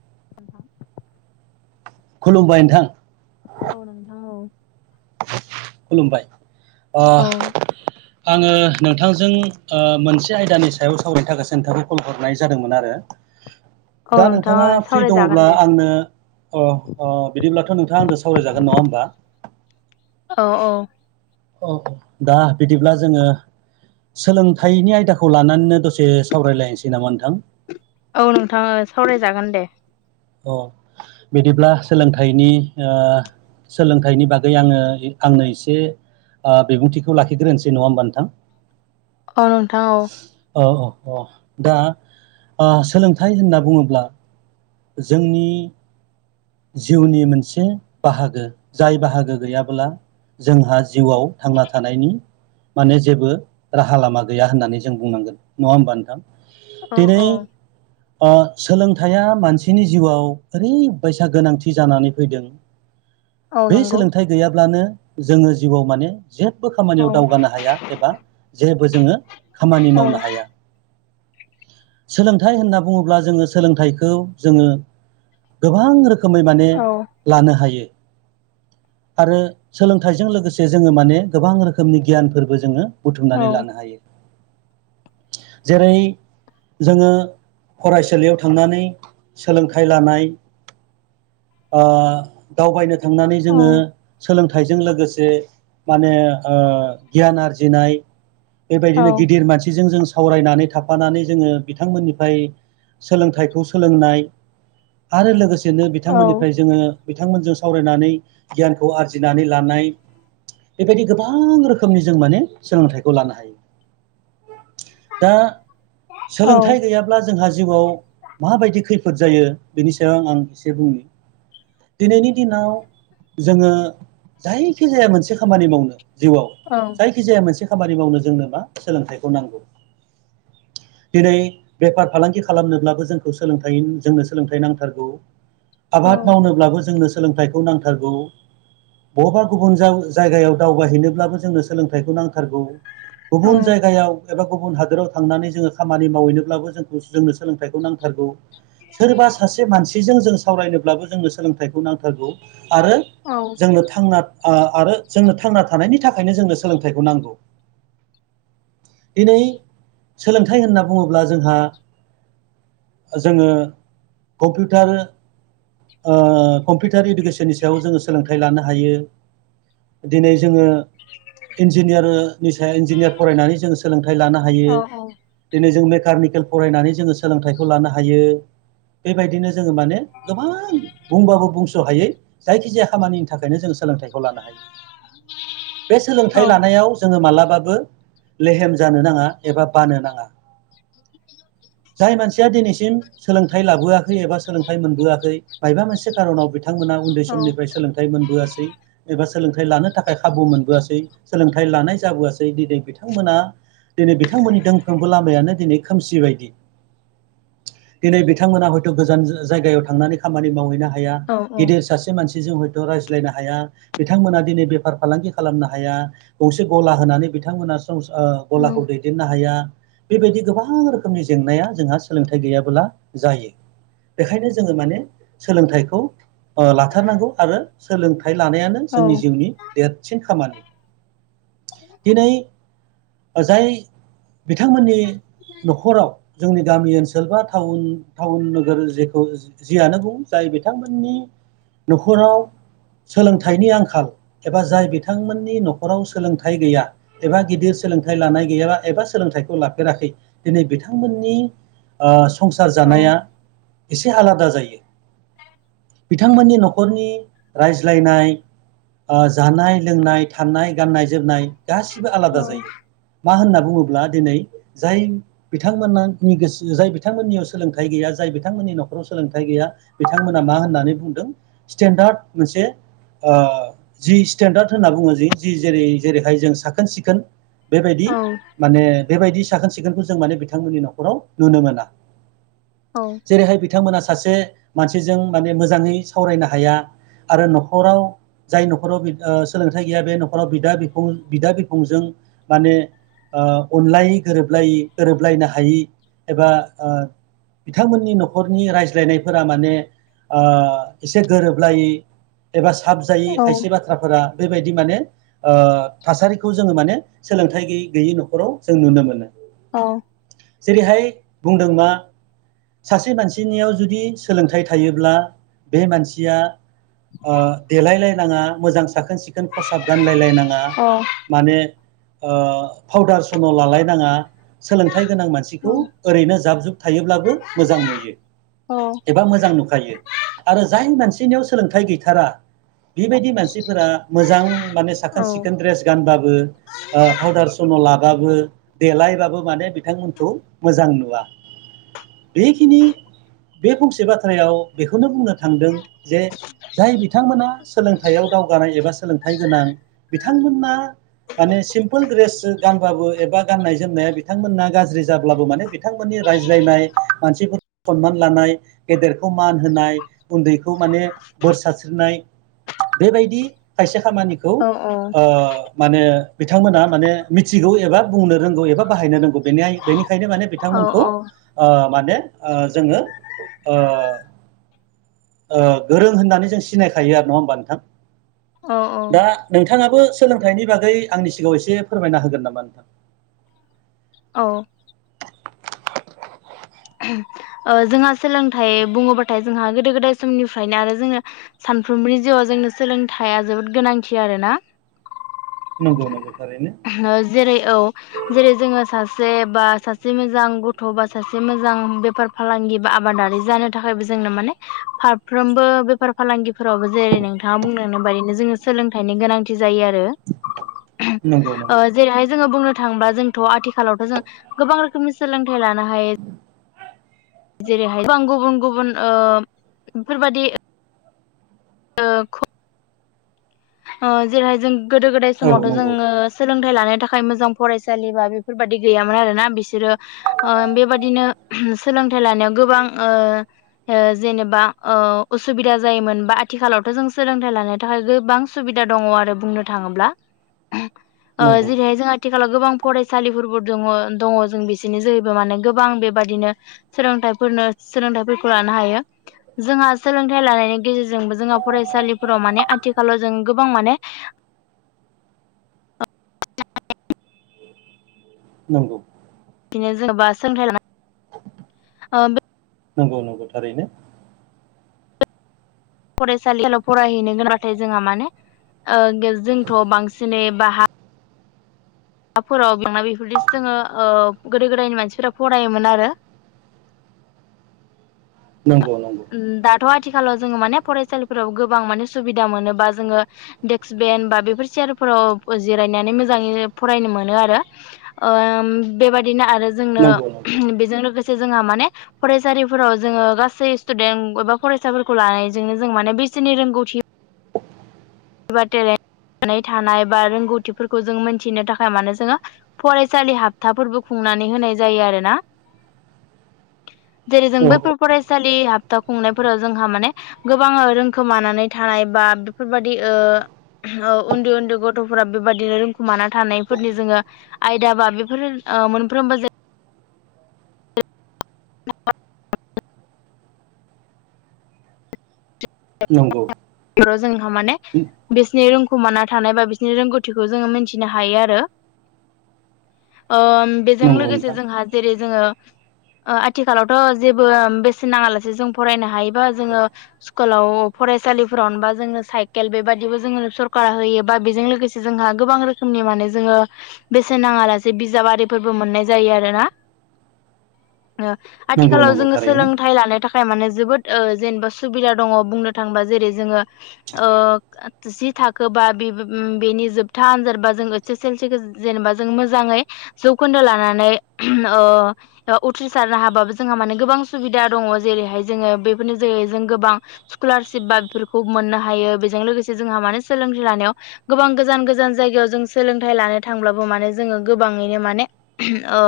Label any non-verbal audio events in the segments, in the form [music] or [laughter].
[inaudible] खुलुमबाय नोंथां औ नोंथां औ खुलुमबाय औ ओ आङो नोंथांजों ओ मोनसे आयदानि सायाव सावरायनो थाखायसो नोंथांखौ कल हरनाय जादोंमोन आरो औ दा नोंथां नोंथाङा फ्रि सावरायजागोन दङब्ला दे आंनो ओ ओ बिदिब्लाथ' नोंथां नोंथाङा आंदो सावरायजागोन नङा होमबा? औ औ औ दा बिदिब्ला जोङो सोलोंथाइनि आयदाखौ लानानैनो दसे सावरायलायनोसै नामा नोंथां? औ नोंथाङा सावरायजागोन दे। औ बिदिब्ला सोलोंथाइनि ओ सोलोंथाइनि बागै आङो आंनो एसे ओ बिबुंथिखौ लाखिग्रोनोसै नङा होमबा नोंथां? औ नोंथां औ अ दा ओ सोलोंथाइ होनना बुङोब्ला जोंनि जिउनि मोनसे बाहागो जाय बाहागो गैयाबोला जोंहा जिउआव थांना थानायनि माने जेबो राहा लामा गैया होननानै जों बुंनांगोन नङा होमबा नोंथां? औ औ। अ सोलोंथाइया मानसिनि जिउआव ओरैबायसा गोनांथि जानानै फैदों औ बे नंगौ सोलोंथाइ गैयाब्लानो जोङो जिउआव माने जेबो औ खामानियाव दावगानो हाया एबा जेबो जोङो खामानि औ मावनो हाया। सोलोंथाइ होनना बुङोब्ला जोङो सोलोंथाइखौ जोङो गोबां रोखोम रोखोमै माने औ लानो हायो। आरो सोलोंथाइजों लोगोसे जोङो माने गोबां रोखोमनि गियानफोरबो जोङो औ बुथुमनानै लानो हायो। [inaudible] जेरै जोङो फरायसालियाव थांनानै सोलोंथाइ लानाय ओ दावबायनो थांनानै औ जोङो सोलोंथाइजों लोगोसे माने ओ गियान आरजिनाय औ बेबायदिनो गिदिर मानसिजों जों सावरायनानै थाफानानै जोङो बिथांमोननिफ्राय सोलोंथाइखौ सोलोंनाय आरो लोगोसेनो औ बिथांमोननिफ्राय जोङो बिथांमोनजों सावरायनानै गियानखौ आरजिनानै लानाय बेबायदि गोबां रोखोमनि जों माने सोलोंथाइखौ लानो हायो। दा औ सोलोंथाइ औ गैयाब्ला जोंहा जिउआव माबायदि खैफोद जायो बेनि सायाव आं एसे बुंनि दिनैनि दिनाव जोङो जायखि जाया मोनसे खामानि मावनो जिउआव औ औ औ जायखिजाया मोनसे खामानि मावनो जोंनो मा सोलोंथाइखौ नांगौ [inaudible] दिनै बेफार फालांगि खालामनोब्लाबो जोंखौ सोलोंथाइ जोंनो सोलोंथाइ नांथारगौ आबाद मावनोब्लाबो जोंनो सोलोंथाइखौ नांथारगौ बबेबा गुबुन जायगायाव दावबायहैनोब्लाबो जोंनो सोलोंथाइखौ नांथारगौ गुबुन जायगायाव एबा गुबुन हादोराव थांनानै जोङो खामानि मावहैनोब्लाबो जोंखौ जोंनो सोलोंथाइखौ नांथारगौ। सोरबा सासे मानसिजों जों सावरायनोब्लाबो जोंनो सोलोंथाइखौ नांथारगौ। आरो जोंनो थांना आ- आरो जोंनो थांना थानायनि थाखायनो जोंनो सोलोंथाइखौ नांगौ। दिनै सोलोंथाइ होनना बुङोब्ला जोंहा जोङो कम्पिउटार ओ कम्पिउटार इडुकेस नि सायाव जोङो सोलोंथाइ लानो हायो। दिनै जोङो इन्जिनियार निसाय इन्जिनियार फरायनानै जोंङो सोलोंथाइ लानो हायो दिनै जों कार्निकेल फरायनानै जोङो सोलोंथाइखौ लानो हायो, बेबायदिनो जोङो माने गोबां बुंबाबो बुंस' हायै जायखि जाया खामानिनि थाखायनो जों सोलोंथाइखौ लानो हायो। बे सोलोंथाइ लानायाव जोङो मालाब बाबो लेहेम जानो नाङा एबा बानो नाङा। [inaudible] जाय मानसिया दिनैसिम सोलोंथाइ लाबोआखै एबा सोलोंथाइ मोनबोआखै माइबा मोनसे खारनाव बिथां थांमोना उन्दै समनिफ्राय सोलोंथाइ मोनबा एबा सोलोंथाइ लानो थाखाय खाबु मोनबोआसै सोलोंथाइ लानाय जाबोआसै दिनै बिथांमोना दिनै बिथांमोनि दोंफ्रोमबो लामायानो दिनै खोमसि बायदि। दिनै बिथांमोना हयथ' गोजान जायगायाव थांनानै खामानि मावहैनो हाया गिदिर सासे मानसि जजों हयथ' रायज्लायनो हाया बिथांमोना दिनै बेफार फालांगि खालामनो हाया गंसे गला होना बिथांमोना स ओ गलाखौ दैदेननो हाया। बेबायदि गोबां रोखोमनि जेंनाया जोंहा सोलोंथाइ गैयाबोला जायो। बेखायनो जोङो माने सोलोंथाइखौ ओ लाथ थारनांगौ आरो सोलोंथाइ लानायानो जोंनि जिउनि देदसिन खामानि। दिनै जाय बिथांमोननि न'खराव जोंनि गामि ओनसोल बा टाउन- टाउन नोगोर जेखौ जियानो बुं जाय बिथांमोननि न'खराव सोलोंथाइनि आंखाल, एबा जाय बिथांमोननि न'खराव सोलोंथाइ गैया, एबा गिदिर सोलोंथाइ लानाय गैयाबा एबा सोलोंथाइखौ लाफेराखै, दिनै बिथांमोननि ओ संसार जानाया एसे आलादा जायो। बिथांमोननि न' खरनि रायज्लायनाय ओ जानाय, लोंनाय थानाय, गाननाय, जोमनाय गासिबो आलादा जायो। मा होनना बुङोब्ला दिनै जाय बिथांमोना नि गोसो जाय बिथांमोननियाव सोलोंथाइ गैया जाय बिथां थांमोननि न'खराव सोलोंथाइ गैया बिथांमोना मा होननानै बुंदों स्टेन्डार्ड मोनसे ओ जि स्टेन्डार्ड होनना बुङो जे जि जेरै- जेरैहाय जों साखोन सिखोन बेबायदि माने बेबायदि साखोन सिखोनखौ जों माने बिथांमोननि न'खराव नुनो मोना। जेरैहाय बिथांमोना सासे मानसिजों माने मोजाङै सावरायनो हाया, आरो न'खराव जाय न'खराव सोलोंथाइ गैया बे न'खराव बिदा बिफं- बिदा बिफंजों माने ओ अनलायि गोरोबलायि गोरोबलायनो हायि एबा ओ बिथांमोननि न'खरनि रायज्लायनायफोरा माने ओ एसे गोरोबलायि एबा साब जायि खायसे बाथ्राफोरा बेबायदि माने थासारिखौ जोङो माने सोलोंथाइ गैयि- गैयि न'खराव जों नुनो मोनो। औ। जेरैहाय बुंदों मा सासे मानसिनियाव जुदि सोलोंथाइ थायोब्ला बे मानसिया ओ देलायलायनाङा मोजां साखोन सिखोन खसाब गानलायलायना ङा माने ओ फावदार सन' लालायनाङा, सोलोंथाइ थाइ गोनां मानसिखौ ओरैनो जाब जुब थायोब्लाबो मोजां नुयो। एबा मोजां नुखायो आरो जाय मानसिनियाव सोलोंथाइ गैथारा बेबायदि मानसिफोरा मोजां माने साखोन सिखोन द्रेस गानबाबो ओ फावउदार सन' लाबाबो देलायबाबो माने बिथांमोनखौ मोजां नुवा। बेखिनि बे फंसे बाथ्रायाव बेखौनो बुंनो थांदों, जे जाय बिथांमोना सोलोंथाइयाव दावगानाय एबा सोलोंथाइ गोनां बिथांमोना माने सिम्पोल ड्रेस गानबाबो एबा गाननाय जोमनाया बिथांमोना गाज्रि जाब्लाबो माने बिथांमोननि रायज्लायनाय मानसिखौ सनमान लानाय, गेदेरखौ मान होनाय, उन्दैखौ माने बोर सारस्रिनाय बेबायदि खायसे खामानिखौ ओ माने बिथांमोना माने मिथिगौ एबा बुंनो रोंगौ एबा बाहायनो रोंगौनि। बेनाय बेनिखायनो माने बिथांमोन अह अह। ओ माने ओ जोङो ओ ओ गोरों होननानै जों सिनायखायो आरो नङा होमबा नोंथां? औ दा नोंथाङाबो सोलोंथाइनि बागै आंनि सिगाङाव एसे फोरमायना होगोन नामा नोंथां? औ। ओ जोंहा सोलोंथाइ बुङोबाथाय जोंहा गोदो गोदाय समनिफ्रायनो आरो जोङो सानफ्रोमबोनि जिउआव जोंनो सोलोंथाइआ जोबोद गोनांथि आरोना। नंगौ नंगौ। थारैनो जेरै औ जेरै जोङो सा से बा सासे मोजां गथ' बा सासे मोजां बेफार फालांगि बा आबादारि जानो थाखायबो जों नो माने फारफ्रोमबो बेफार फालांगिफोरावबो जेरै नोंथाङा बुंलांनाय बादिनो जोङो सोलोंथाइनि गोनांथि जायो आरो। नंगौ ओ नंगौ। जेरैहाय जोङो बुंनो थाङोबा जोंथ' आथिखालावथ' जों गोबां रोखोमनि सोलोंथाइ लानो हायो। जेरैहाय गोबां गुबुं गुबुन ओ बेफोरबादि जेरैहाय जों गोदो गोदाय औ समावथ' नंगौ जोङो सो सोलोंथाइ लानो थाखाय मोजां फरायसालि बा बेफोर बादि गैयामोन आरोना। बिसोरो ओ बेबादिनो सोलोंथाइ लानायाव गोबां ओ ओ जेनेबा ओ असुबिदा जायोमोन बा आथिखालावथ' जों सोलोंथाइ लानो थाखाय गोबां सुबिदा दङ आरो बुंनो थाङोब्ला। ओ नंगौ जेरैहाय जोङो आथिखालाव गोबां फरायसालिफोरबो दङो दङ जों बिसिनि जोहैबो माने गोबां बेबादिनो सोलोंथाइ फोरनो सोलोंथाइफोरखौ लानो हायो जोंहा सोलोंथाइ लानायनि गेजेरजों जोंबो जोंहा फरायसालिफोराव माने आथिखालाव जों गोबां माने नंगौ। बिदिनो जेन'बा सोंथाइ ला [unintelligible] नंगौ नंगौ थारैनो। फरायसालिफोरलाव फरायहैनो गोनबाथाय जोंहा माने ओ जोंथ' बांसिनै बा हा हाफोराव [unintelligible] बेफोरदिसो जोङो गोदो गोदायनि मानसिफोरा फरायोमोन आरो। [unintelligible] नंगौ दाथ' आ थिखालाव जोङो माने फरायसालिफोराव गोबां माने सुबिदा मोनोबा जोङो देक्स बेन बा बेफोर सेेयार फोराव जिरायनानै मोजाङै फरायनो मोनो आरो। ओ बेबादिनो आ रो जोंनो नंगौ नंगौ बेजों लोगोसे जोंहा माने फरायसालिफोराव जोङो गासै स्टुडेन्ट एबा फरायसाफोरखौ लानायजोंनो जों माने बेसेनि रोंगौथि एबा टेले नानै थानाय बा रोंगौथिफोरखौ जों मोनथिनो थाखाय मानो जोङो फरायसालि हाबथाफोरबो खुं नानै होनाय जायो आरोना जरै जों औ बैफोर फरायस सालि हाबथा खुंनायफोराव जोंहा माने गोबां रोंखोमानानै थानाय बा बेफोरबा दि ओह ओ उन्दै उन्दै गथ'फोरा बेबायदिनो रोंखुमाना थानायफोरनि जोङो आयदा बा बेफोर ओ मोनफ्रोमबो जे [unintelligible] नंगौ। ओ जोंहा माने बिसोरनि रोंखुमाना थानाय बा बिसोरनि रोंगौथिखौ जोङो मिथिनो हायो आरो। उम बेजों नंगौ लोगोसे नोंथां जोंहा जेरै जोङो ओ आथिखालावथ' जेबो बेसेन नाङालासे जों फरायनो हायोबा जोङो स्कुलाव फरायसालिफोरावनो बा जोङो साइकेल बेबदिबो जोंनो सरकारा होयो बा बेजों लोगोसे जोंहा गोबां रोखोमनि माने जोङो बेसेन नाङा लासे बिजाब आरिफोरबो मोननाय जायो आरो ना। ओ‌ नंगौ आथिखालाव नंगौ जोङो थारैनो सोलोंथाइ लानो थाखाय माने जोबोद ओ जेनेबा सुबिदा दङ' बुंनो थाङोबा जेरै जोङो ओ‌ जि थाखोबा बेबो बेनि जोब था आनजादबा जों ओएस एस एलसिखो जेनेबा जों मोजाङै जौखोन्दो लानानै ओ ओ उथ्रिसारनो हाबाबो जोंहा माने गोबां सुबिदा दङ' जेरैहाय जोङो बेफोरनि जोहै जों गोबां स्कलारशिप बा बेफोरखौ मोननो हायो बेजों लोगोसे जोंहा माने सोलोंथाय लानायाव गोबां गोजान गोज जान जायगायाव जों सोलोंथाइ लानो थांब्लाबो माने जोङो गोबाङैनो माने ओ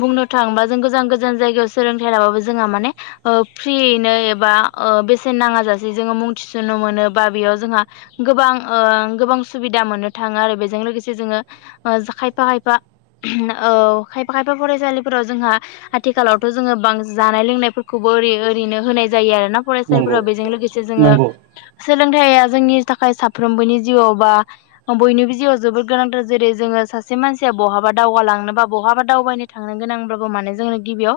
बुंनो थाङोबा जों गोजान गोजान जायगायाव सोलोंथाइ लाबाबो जोंहा माने ओ फ्रियैनो एबा ओ बेसेन नाङाजासे जोङो मुं थिसनो मोनो बा बेयाव जोंहा गोबां ओ गोबां सुबि दा मोननो थाङो आरो बेजों लोगोसे जोङो ओ खायफा खायफा औ खायफा खायफा फरायसालिफोराव जोंहा आथिखालावथ' जोङो बां जानाय लोंनायफोरखौबो ओरै ओरैनो होनाय जायो आरोना नंगौ फरायसालिफोराव बेजों लोगोसे जोङो नंगौ सोलोंथाइया जोंनि थाखाय साफ्रोमबोनि जिउआव बा बयनिबो जिउआव जोबोद गोनांथार जेरै जोङो सासे मानसिया बहाबा दावगालांनो बा बहाबा दावबायनो थांनो गोनांब्लाबो माने जोंनो गिबियाव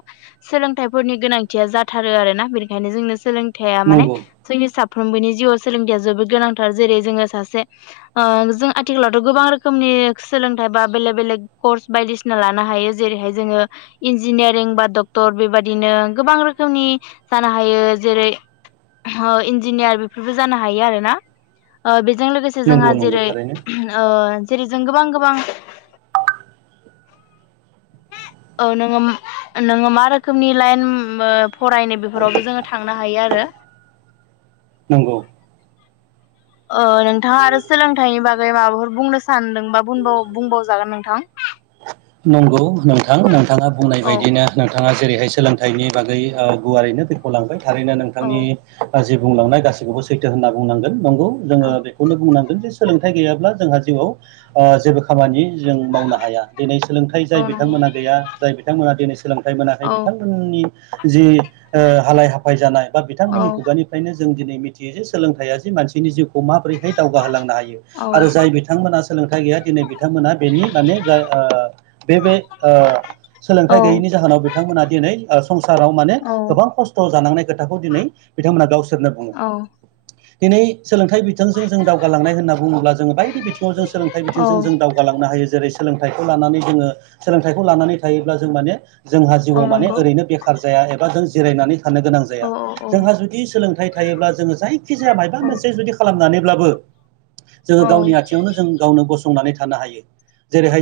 सोलों लोंथाइफोरनि गोनांथिया जाथारो आरोना बेनिखायनो जोंनो सोलोंथाइया माने नंगौ जोंनि साब फ्रोमबोनि जिउआव सोलोंथाइया जोबोद गोनांथार जेरै जोङो सासे ओ जों आथिखालावथ' गोबां रोखोमनि इक्स सोलोंथाइ बा बेलेग बेलेग कर्स बायदिसिना लानो हायो जेरैहाय जोङो इन्जिनियारिं बा डक्टर बेबादिनो गोबां रोखोमनि जानो हायो। जेरै ओ इन्जिनियार बेफोरबो जानो हायो आरोना ओ बेज जों लोगोसे नंगौ जोंहा नंगौ जेरै थारैनो ओ जेरै जों गोबां गोबां [inaudible] औ नोङो नोङो मा रोखोमनि लाइन ओ फरायनो बेफोरावबो जोङो थांनो हायो आरो। नंगौ। ओ नोंथाङा आरो सोलोंथाइनि बागै माबाफोर बुंनो सानदोंबा बुंबावो बुंबावजागोन नोंथां। [inaudible] नंगौ नोंथां नोंथाङा बुंनाय औ बायदिनो नोंथाङा जेरैहाय सोलोंथाइनि बागै ओ गुवारैनो बेखेव लांबाय थारैनो औ नोंथांनि गाजिब बुंलांनाय गासैखौबो सैथो होनना बुंनांगोन नंगौ जोङो बेखौनो बुंनांगोन जे सोलों थाइ गैयाब्ला जोंहा जिउआव ओ जेबो खामानि जों मावनो हाया। दिनै सोलोंथाइ औ जाय नंगौ बिथांमोना गैया जाय बिथांमोना दिनै सोलोंथाइ मोनाखै औ बिथांमोननि जि ओ हालाय हाफाय जानाय बा औ बिथांमोननि खुगानिफ्रायनो जों दिनै मिथियो जे सोलोंथाइया जे मानसिनि जिउखौ माबोरैहाय दावगाहोलांनो हायो औ आरो जाय बिथांमोना सोलोंथाइ गैया दिनै बिथांमोना बेनि माने जा ओ बे बे ओ औ सोलोंथाइ गैयैनि जाहोनाव बिथांमोना दिनै ओ संसाराव माने औ गोबां खस्थ' जानांनाय खोथाखौ दिनै बिथांमोना गावसोरनो बुङो औ दिनै सोलोंथाइ बिथिजों जों दावगालांनाय होनना बुङोब्ला जोङो बायदि बिथिङाव जों सोलोंथाइ औ बिथिंजों जों दावगालांनो हायो जेरै सोलोंथाइखौ लानानै जोङो सोलोंथाइखौ लानानै थायोब्ला जों माने जोंहा औ जिउआव माने नंगौ ओरैनो बेखार जाया एबा जों जिरायनानै थानो गोनां औ जाया जोंहा जुदि सोलोंथाइ थायोब्ला जोङो जायखि जाया मबा औ मोनसे जुदि खालामनानै ब्लाबो जोङो औ गावनि आथिङावनो जों गावनो गसंनानै थानो हायो जेरैहाय